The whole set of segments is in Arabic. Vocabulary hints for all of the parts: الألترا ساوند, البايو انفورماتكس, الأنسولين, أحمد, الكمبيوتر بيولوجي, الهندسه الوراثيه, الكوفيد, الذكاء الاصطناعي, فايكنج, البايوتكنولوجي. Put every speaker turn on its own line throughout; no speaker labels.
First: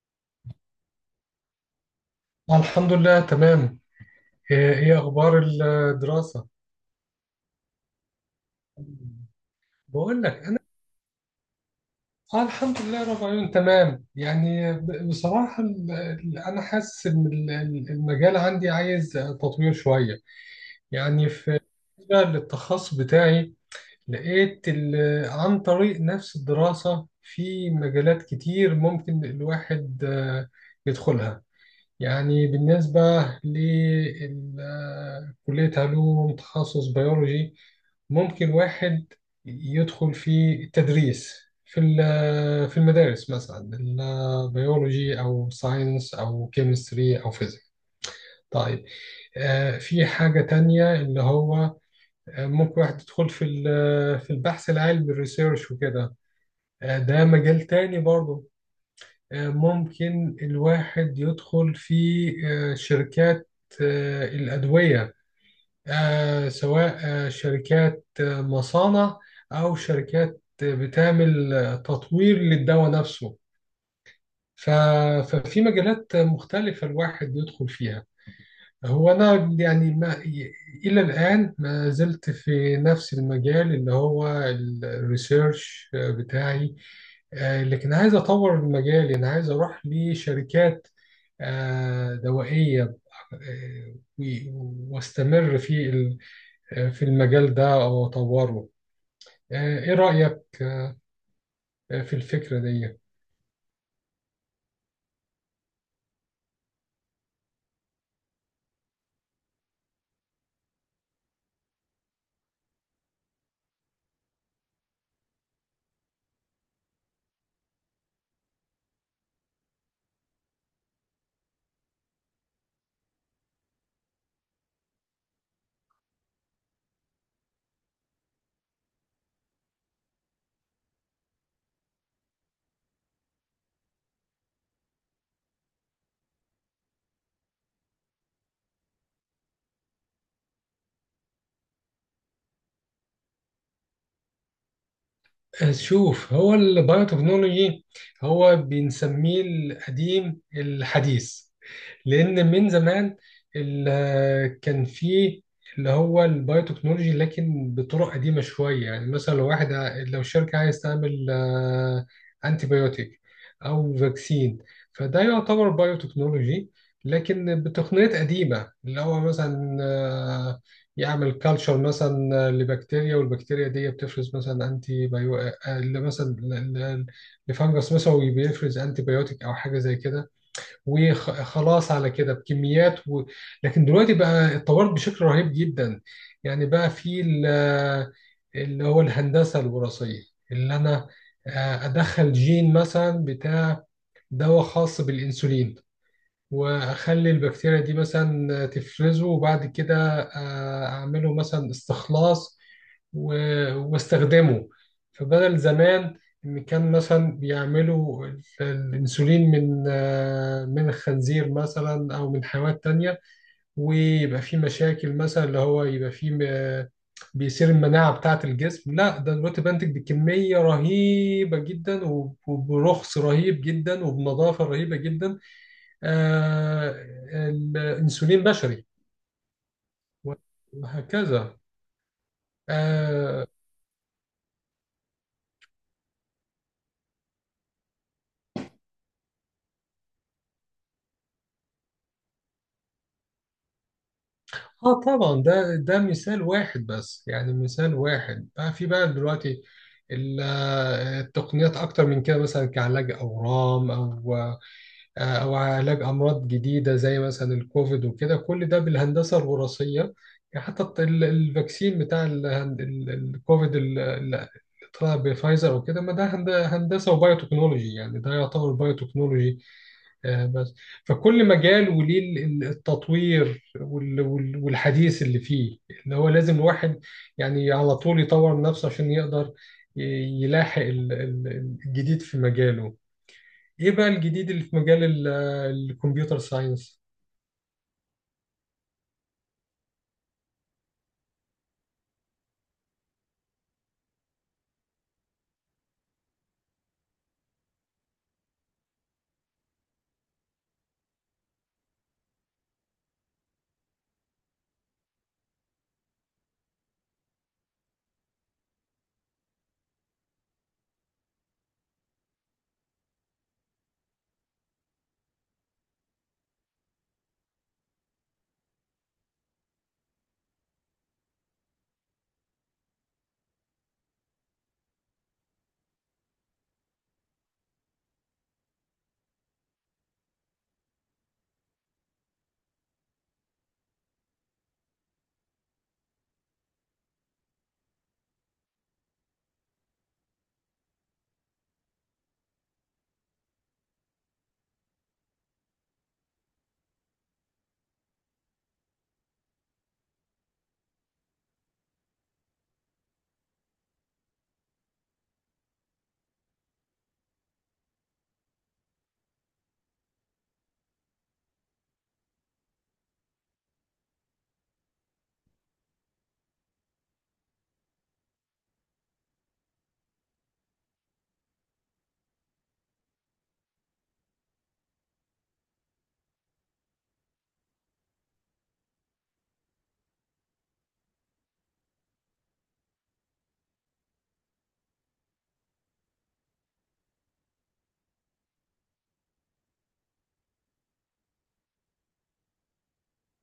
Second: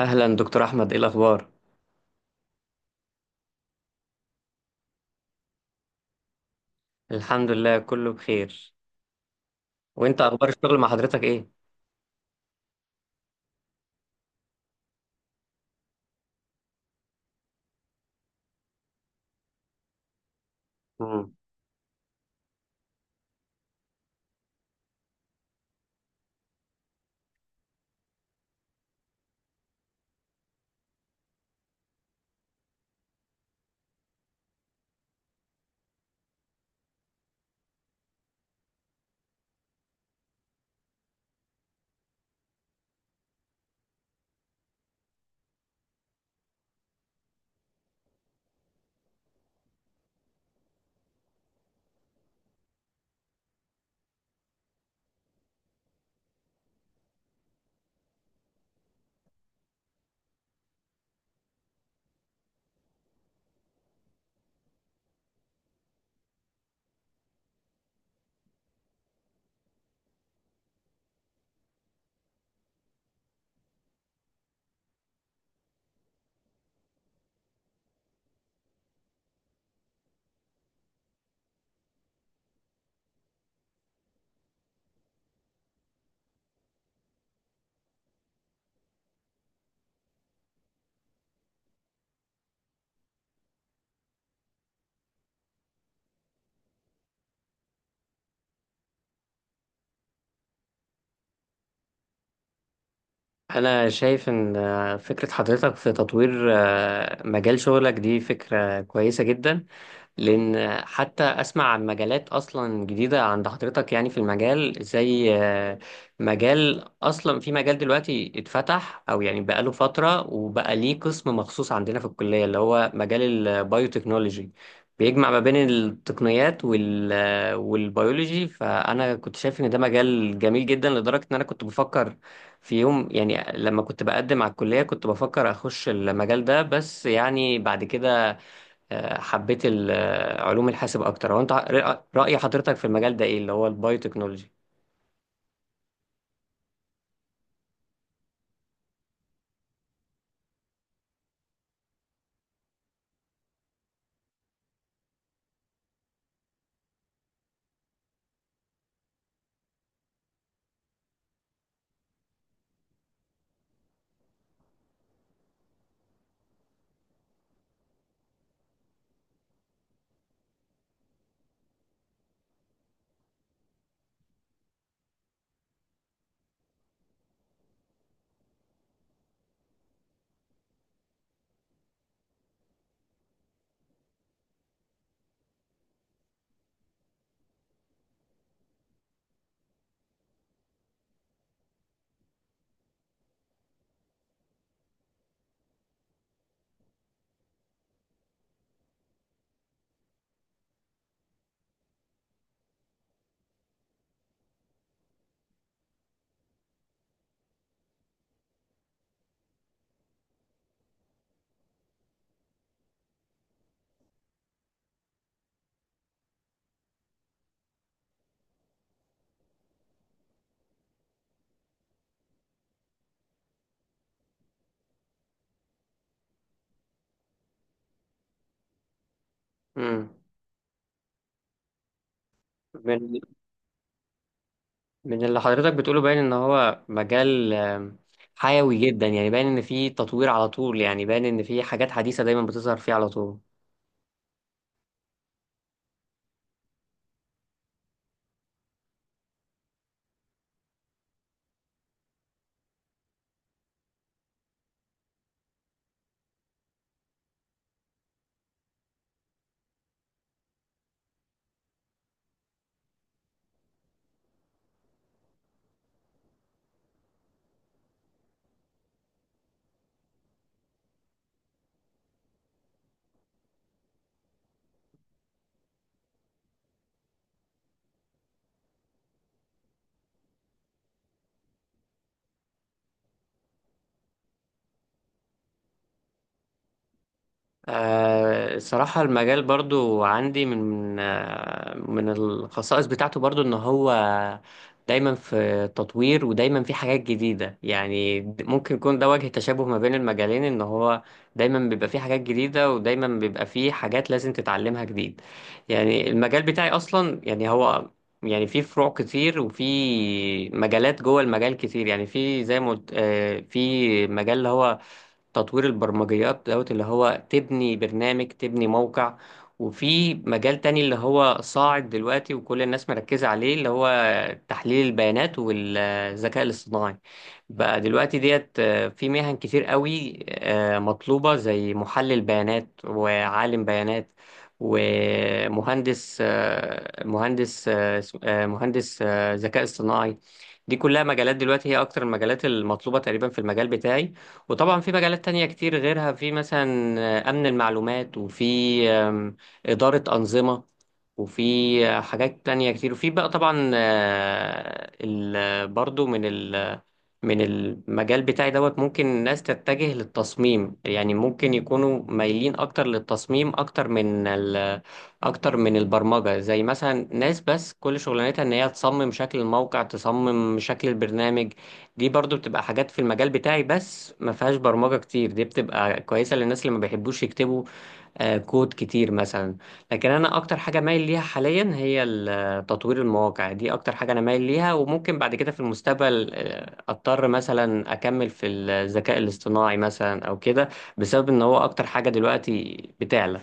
أهلا دكتور أحمد، إيه الأخبار؟
الحمد لله تمام. ايه اخبار الدراسة؟
الحمد لله كله بخير. وإنت
بقول
أخبار
لك.
الشغل مع حضرتك إيه؟
اه الحمد لله رب العالمين تمام. يعني بصراحة انا حاسس ان المجال عندي عايز تطوير شوية. يعني
مم.
في بالنسبة للتخصص بتاعي، لقيت عن طريق نفس الدراسة في مجالات كتير ممكن الواحد يدخلها. يعني بالنسبة لكلية علوم تخصص بيولوجي، ممكن واحد يدخل في التدريس في في المدارس مثلا، البيولوجي أو ساينس أو كيمستري أو فيزيك. طيب، في حاجة تانية، اللي هو ممكن واحد يدخل في في البحث العلمي الريسيرش وكده. ده مجال تاني برضه. ممكن الواحد يدخل في شركات الأدوية، سواء شركات مصانع أو شركات بتعمل تطوير للدواء نفسه. ف- ففي مجالات مختلفة الواحد يدخل فيها. هو أنا يعني ما، إلى الآن ما زلت في نفس المجال اللي هو الريسيرش بتاعي. لكن عايز أطور المجال، أنا عايز أروح لشركات دوائية واستمر في في المجال ده أو أطوره. إيه رأيك في الفكرة دي؟
أنا شايف إن فكرة حضرتك في تطوير مجال شغلك دي فكرة كويسة جدا، لان حتى اسمع عن مجالات اصلا جديده عند حضرتك، يعني في المجال زي مجال اصلا، في مجال دلوقتي اتفتح او يعني بقاله فتره وبقى ليه قسم مخصوص عندنا في الكليه اللي هو مجال البايوتكنولوجي، بيجمع ما بين التقنيات وال آه، والبيولوجي. فانا كنت شايف ان ده مجال جميل جدا لدرجه ان انا كنت بفكر في يوم، يعني لما كنت بقدم على الكليه كنت بفكر اخش المجال ده، بس يعني بعد كده حبيت علوم الحاسب اكتر. هو انت رأي حضرتك في المجال ده ايه اللي هو البايوتكنولوجي؟
شوف، هو البايوتكنولوجي هو بنسميه القديم الحديث. لأن من زمان كان فيه اللي هو البايوتكنولوجي، لكن بطرق قديمة شوية. يعني مثلا لو واحد لو شركة عايز تعمل أنتيبيوتيك أو فاكسين، فده يعتبر بايوتكنولوجي، لكن بتقنيات قديمة. اللي هو مثلا يعمل كالتشر مثلا لبكتيريا، والبكتيريا دي بتفرز مثلا انتي، اللي مثلا لفنجس مثلا بيفرز انتي بيوتيك او حاجه زي كده. وخلاص على كده بكميات لكن دلوقتي بقى اتطورت بشكل رهيب جدا. يعني بقى في اللي هو الهندسه الوراثيه، اللي انا ادخل جين مثلا بتاع دواء خاص بالانسولين، واخلي البكتيريا دي مثلا تفرزه، وبعد كده اعمله مثلا استخلاص واستخدمه. فبدل زمان، إن كان مثلا بيعملوا الأنسولين من من الخنزير مثلا أو من حيوانات تانية، ويبقى فيه مشاكل، مثلا اللي هو يبقى فيه بيصير المناعة بتاعة الجسم. لا، ده دلوقتي بنتج بكمية رهيبة جدا وبرخص رهيب جدا وبنظافة رهيبة جدا. آه، الأنسولين بشري،
امم.
وهكذا.
من
آه،
من اللي حضرتك بتقوله باين ان هو مجال حيوي جدا، يعني باين ان فيه تطوير على طول، يعني باين ان فيه حاجات حديثة دايما بتظهر فيه على طول.
اه طبعا. ده مثال واحد بس، يعني مثال واحد. بقى في بقى دلوقتي التقنيات اكتر من كده، مثلا كعلاج اورام او او علاج امراض جديده زي مثلا الكوفيد وكده. كل ده بالهندسه الوراثيه. يعني حتى الفاكسين بتاع الكوفيد اللي طلع بفايزر وكده، ما ده هندسه وبايوتكنولوجي، يعني ده يعتبر بايوتكنولوجي بس. فكل مجال وليه التطوير والحديث اللي فيه، اللي هو لازم الواحد يعني على طول يطور من نفسه عشان يقدر ي- يلاحق الجديد في مجاله. ايه بقى الجديد اللي في مجال الكمبيوتر ساينس؟
الصراحة المجال برضو عندي من من الخصائص بتاعته برضو ان هو دايما في تطوير ودايما في حاجات جديدة، يعني ممكن يكون ده وجه تشابه ما بين المجالين، ان هو دايما بيبقى فيه حاجات جديدة ودايما بيبقى فيه حاجات لازم تتعلمها جديد. يعني المجال بتاعي اصلا يعني هو، يعني في فروع كتير وفي مجالات جوه المجال كتير، يعني في زي ما قلت، في مجال اللي هو تطوير البرمجيات دوت اللي هو تبني برنامج تبني موقع، وفي مجال تاني اللي هو صاعد دلوقتي وكل الناس مركزة عليه اللي هو تحليل البيانات والذكاء الاصطناعي. بقى دلوقتي ديت في مهن كتير قوي مطلوبة زي محلل بيانات وعالم بيانات ومهندس، مهندس ذكاء اصطناعي. دي كلها مجالات دلوقتي هي أكتر المجالات المطلوبة تقريبا في المجال بتاعي. وطبعا في مجالات تانية كتير غيرها، في مثلا أمن المعلومات، وفي آم، إدارة أنظمة، وفي حاجات تانية كتير. وفي بقى طبعا برضو من المجال بتاعي دوت ممكن الناس تتجه للتصميم، يعني ممكن يكونوا مايلين اكتر للتصميم، اكتر من البرمجة، زي مثلا ناس بس كل شغلانتها ان هي تصمم شكل الموقع تصمم شكل البرنامج. دي برضو بتبقى حاجات في المجال بتاعي بس ما فيهاش برمجة كتير، دي بتبقى كويسة للناس اللي ما بيحبوش يكتبوا كود كتير مثلا. لكن انا اكتر حاجه مايل ليها حاليا هي تطوير المواقع، دي اكتر حاجه انا مايل ليها. وممكن بعد كده في المستقبل اضطر مثلا اكمل في الذكاء الاصطناعي مثلا او كده، بسبب ان هو اكتر حاجه دلوقتي بتعلى.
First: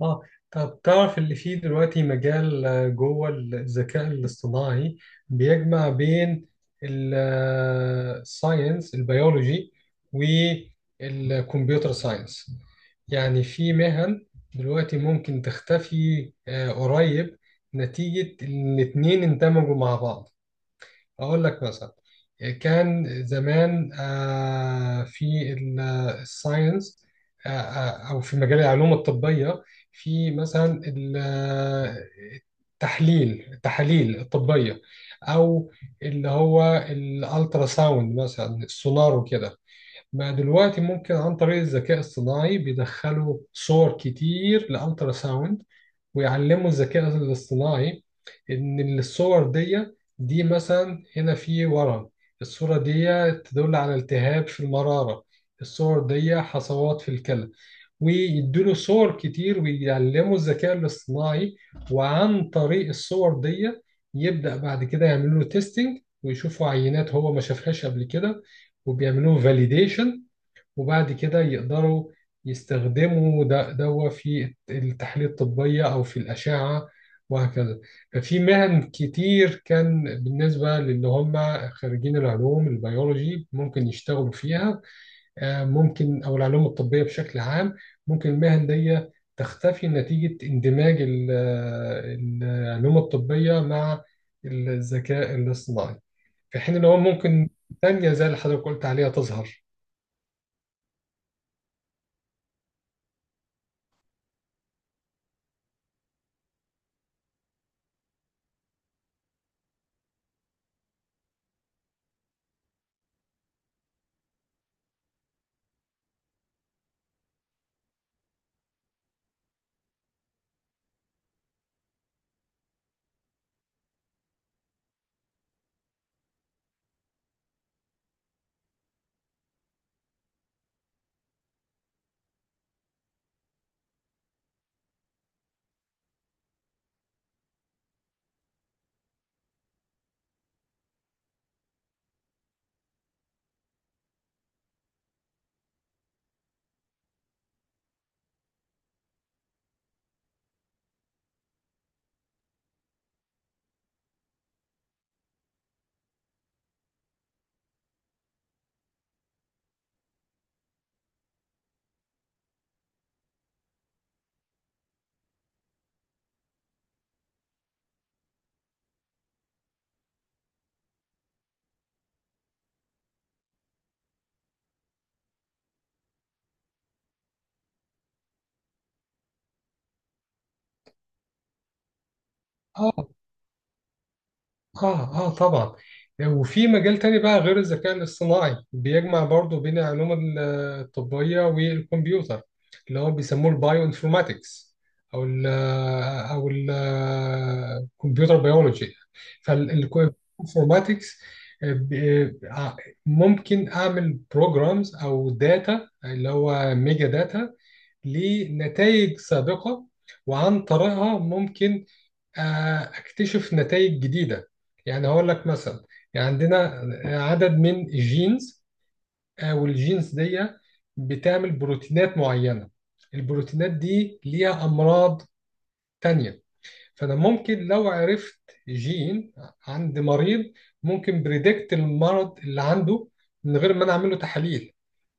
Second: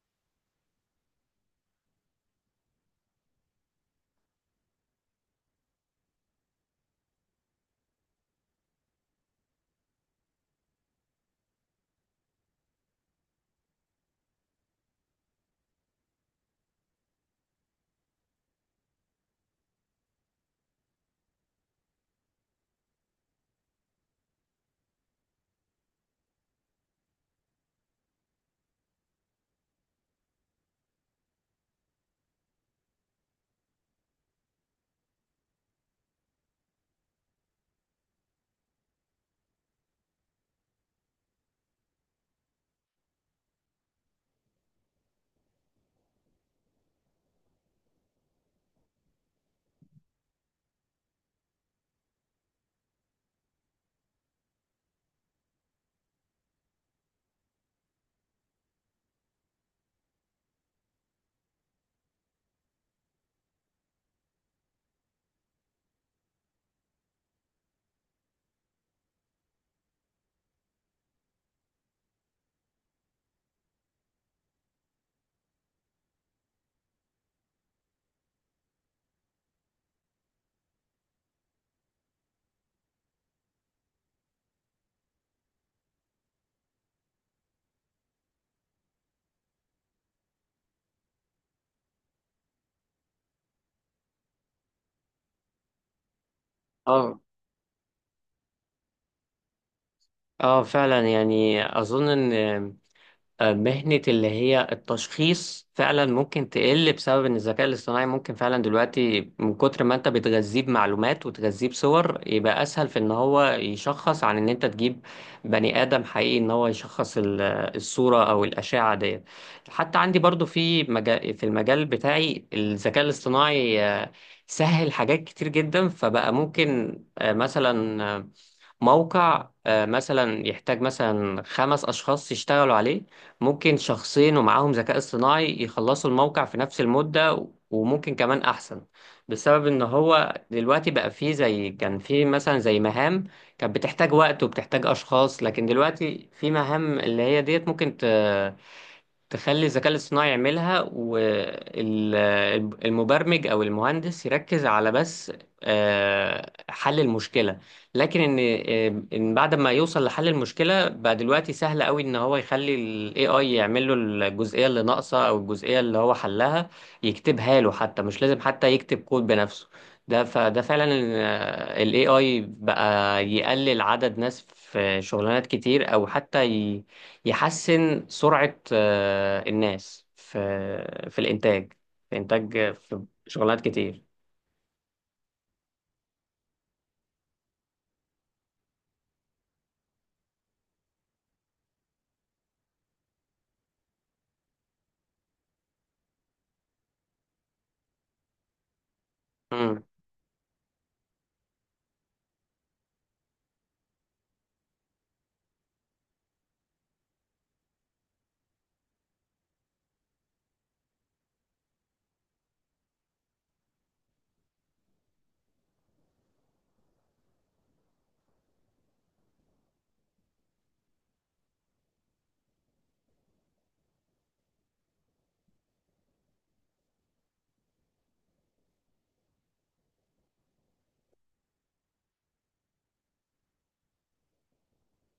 اه، طب تعرف اللي فيه دلوقتي مجال جوه الذكاء الاصطناعي بيجمع بين الساينس البيولوجي والكمبيوتر ساينس. يعني في مهن دلوقتي ممكن تختفي قريب، نتيجة إن الاتنين اندمجوا مع بعض. أقول لك مثلا، كان زمان في الساينس أو في مجال العلوم الطبية، في مثلا ال- التحليل التحاليل الطبية أو اللي هو الألترا ساوند مثلا، السونار وكده. ما دلوقتي ممكن عن طريق الذكاء الصناعي بيدخلوا صور كتير لألترا ساوند، ويعلموا الذكاء الاصطناعي ان الصور دي، مثلا هنا في ورم، الصورة دي تدل على التهاب في المرارة، الصور دي حصوات في الكلى. ويدوله صور كتير ويعلموا الذكاء الاصطناعي، وعن طريق الصور دي يبدأ بعد كده يعملوا له تيستينج، ويشوفوا عينات هو ما شافهاش قبل كده، وبيعملوا فاليديشن. وبعد كده يقدروا يستخدموا ده دوا في التحاليل الطبية أو في الأشعة، وهكذا. ففي مهن كتير كان بالنسبة للي هم خريجين العلوم البيولوجي ممكن يشتغلوا فيها. ممكن أو العلوم الطبية بشكل عام، ممكن المهن دي تختفي نتيجة اندماج العلوم الطبية مع الذكاء الاصطناعي، في حين إن هو
اه.
ممكن تانية زي اللي حضرتك قلت عليها تظهر.
اه فعلا، يعني اظن ان مهنة اللي هي التشخيص فعلا ممكن تقل بسبب ان الذكاء الاصطناعي ممكن فعلا دلوقتي، من كتر ما انت بتغذيه بمعلومات وتغذيه بصور، يبقى اسهل في ان هو يشخص عن ان انت تجيب بني ادم حقيقي ان هو يشخص الصورة او الاشعة ديت. حتى عندي برضو في مجال، في المجال بتاعي الذكاء الاصطناعي سهل حاجات كتير جدا، فبقى ممكن آه، مثلا آه، موقع مثلا يحتاج مثلا خمس أشخاص يشتغلوا عليه، ممكن شخصين ومعاهم ذكاء اصطناعي يخلصوا الموقع في نفس المدة وممكن كمان أحسن، بسبب إن هو دلوقتي بقى فيه، زي كان فيه مثلا زي مهام كانت بتحتاج وقت وبتحتاج أشخاص، لكن دلوقتي في مهام اللي هي ديت ممكن تخلي الذكاء الاصطناعي يعملها، والمبرمج او المهندس يركز على بس حل المشكلة. لكن ان بعد ما يوصل لحل المشكلة بقى دلوقتي سهل قوي ان هو يخلي ال AI يعمل له الجزئية اللي ناقصة، او الجزئية اللي هو حلها يكتبها له، حتى مش لازم حتى يكتب كود بنفسه. فده فعلا ال AI بقى يقلل عدد ناس في شغلانات كتير، او حتى يحسن سرعة الناس في في الإنتاج، في إنتاج في شغلانات كتير.
اه، اه طبعا. وفي مجال تاني بقى غير الذكاء الاصطناعي بيجمع برضو بين العلوم الطبية والكمبيوتر، اللي هو بيسموه البايو انفورماتكس او ال او ال الكمبيوتر بيولوجي.
امم.
فالانفورماتكس ممكن اعمل بروجرامز او داتا، اللي هو ميجا داتا، لنتائج سابقة، وعن طريقها ممكن اكتشف نتائج جديده. يعني هقول لك مثلا، يعني عندنا عدد من الجينز، والجينز دي بتعمل بروتينات معينه، البروتينات دي ليها امراض تانية. فانا ممكن لو عرفت جين عند مريض، ممكن بريدكت المرض اللي عنده من غير ما انا اعمله تحاليل.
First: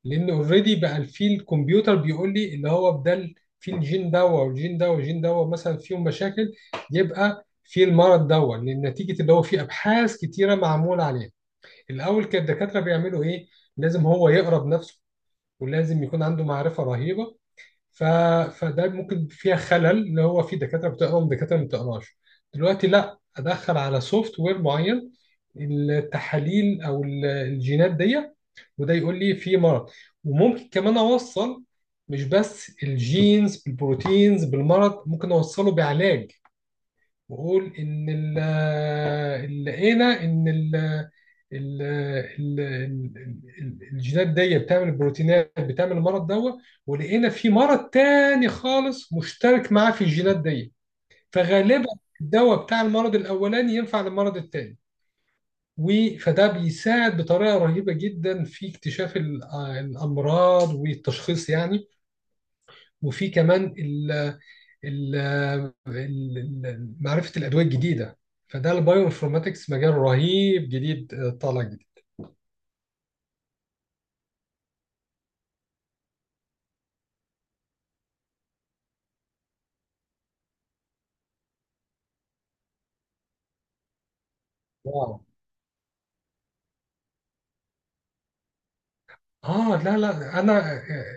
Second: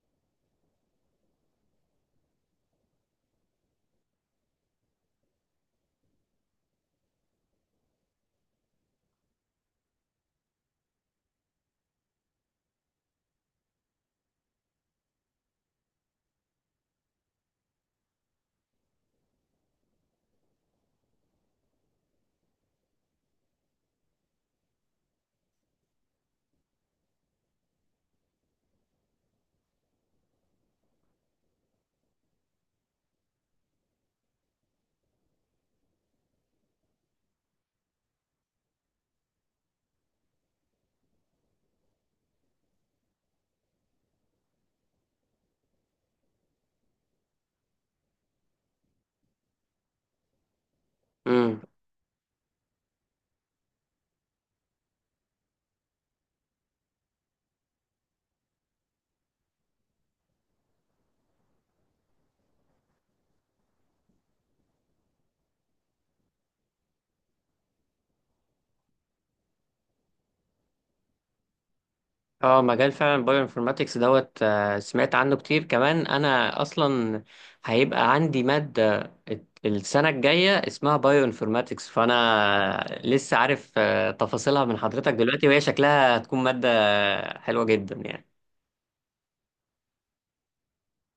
لان اوريدي بقى في الكمبيوتر بيقول لي، اللي هو بدل في الجين دوا والجين دوا والجين دوا مثلا فيهم مشاكل، يبقى في المرض دوا، لان نتيجه اللي هو في ابحاث كتيره معموله عليه. الاول كان الدكاتره بيعملوا ايه؟ لازم هو يقرا بنفسه ولازم يكون عنده معرفه رهيبه. ف... فده ممكن فيها خلل، اللي هو في دكاتره بتقرا ودكاتره ما بتقراش. دلوقتي لا، ادخل على سوفت وير معين التحاليل او الجينات دي، وده يقول لي في مرض. وممكن كمان اوصل، مش بس الجينز بالبروتينز بالمرض، ممكن اوصله بعلاج. واقول ان لقينا ان ال الجينات دي بتعمل البروتينات بتعمل المرض دوت، ولقينا في مرض تاني خالص مشترك معاه في الجينات دي.
امم.
فغالبا الدواء بتاع المرض الاولاني ينفع للمرض التاني. فده بيساعد بطريقه رهيبه جدا في اكتشاف الامراض والتشخيص يعني. وفي كمان ال- ال- معرفة الأدوية الجديدة. فده البايو انفورماتكس مجال رهيب جديد، طالع جديد.
اه، مجال فعلا البايو انفورماتكس دوت، سمعت عنه كتير كمان. أنا أصلا هيبقى عندي مادة السنة الجاية اسمها بايو انفورماتكس، فأنا لسه عارف تفاصيلها من حضرتك
واو.
دلوقتي، وهي شكلها هتكون مادة حلوة جدا يعني.
اه، لا، لا، انا آه،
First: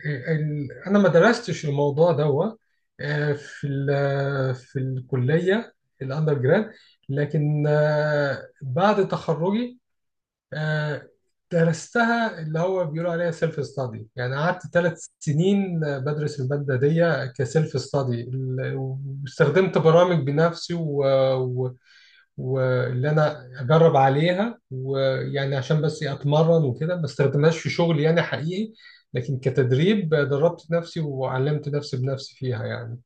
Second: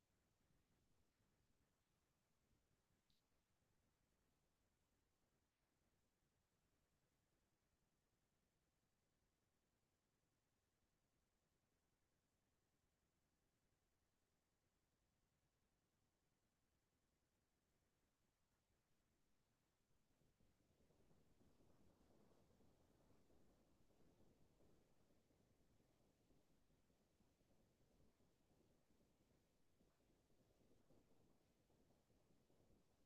آه، ال- انا ما درستش الموضوع ده في في الكلية الاندر جراد. لكن بعد تخرجي آه، درستها، اللي هو بيقولوا عليها سيلف ستادي. يعني قعدت 3 سنين بدرس المادة دي كسيلف ستادي. واستخدمت برامج بنفسي، واللي انا اجرب عليها، ويعني عشان بس إيه اتمرن وكده، ما استخدمهاش في شغل يعني حقيقي. لكن كتدريب، دربت نفسي وعلمت نفسي بنفسي فيها يعني،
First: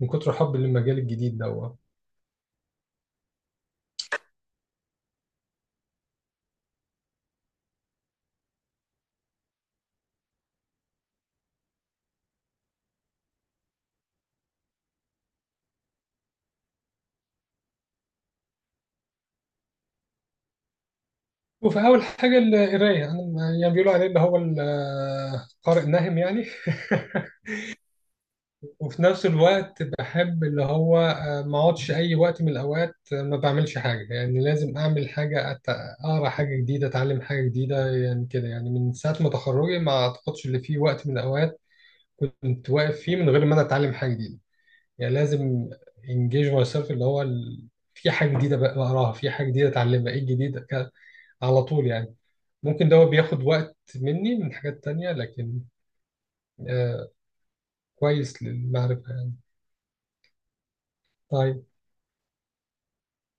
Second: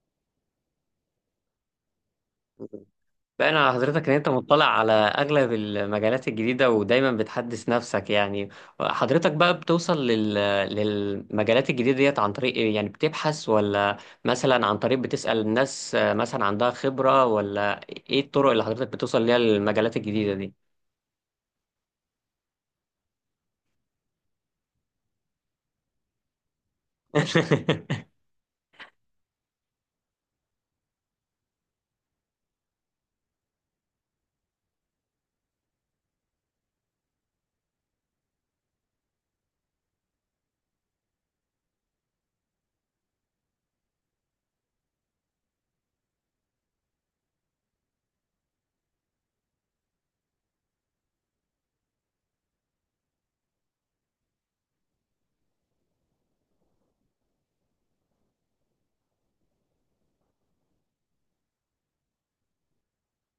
من كتر حبي للمجال الجديد ده.
باين على حضرتك ان انت مطلع على اغلب المجالات الجديدة ودايما بتحدث نفسك. يعني حضرتك بقى بتوصل لل... للمجالات الجديدة ديت عن طريق ايه؟ يعني بتبحث، ولا مثلا عن طريق بتسأل الناس مثلا عندها خبرة، ولا ايه الطرق اللي حضرتك بتوصل ليها للمجالات الجديدة دي؟
وفي أول حاجة القراية، أنا يعني بيقولوا عليه اللي هو القارئ ناهم يعني. وفي نفس الوقت بحب اللي هو ما اقعدش اي وقت من الاوقات ما بعملش حاجه. يعني لازم اعمل حاجه، اقرا حاجه جديده، اتعلم حاجه جديده. يعني كده، يعني من ساعه ما تخرجي ما اعتقدش ان في وقت من الاوقات كنت واقف فيه من غير ما انا اتعلم حاجه جديده. يعني لازم انجيج ماي سيلف، اللي هو في حاجه جديده بقراها، في حاجه جديده اتعلمها، ايه الجديد على طول يعني. ممكن ده هو بياخد وقت مني من حاجات تانية، لكن آه، كويس للمعرفة يعني. طيب.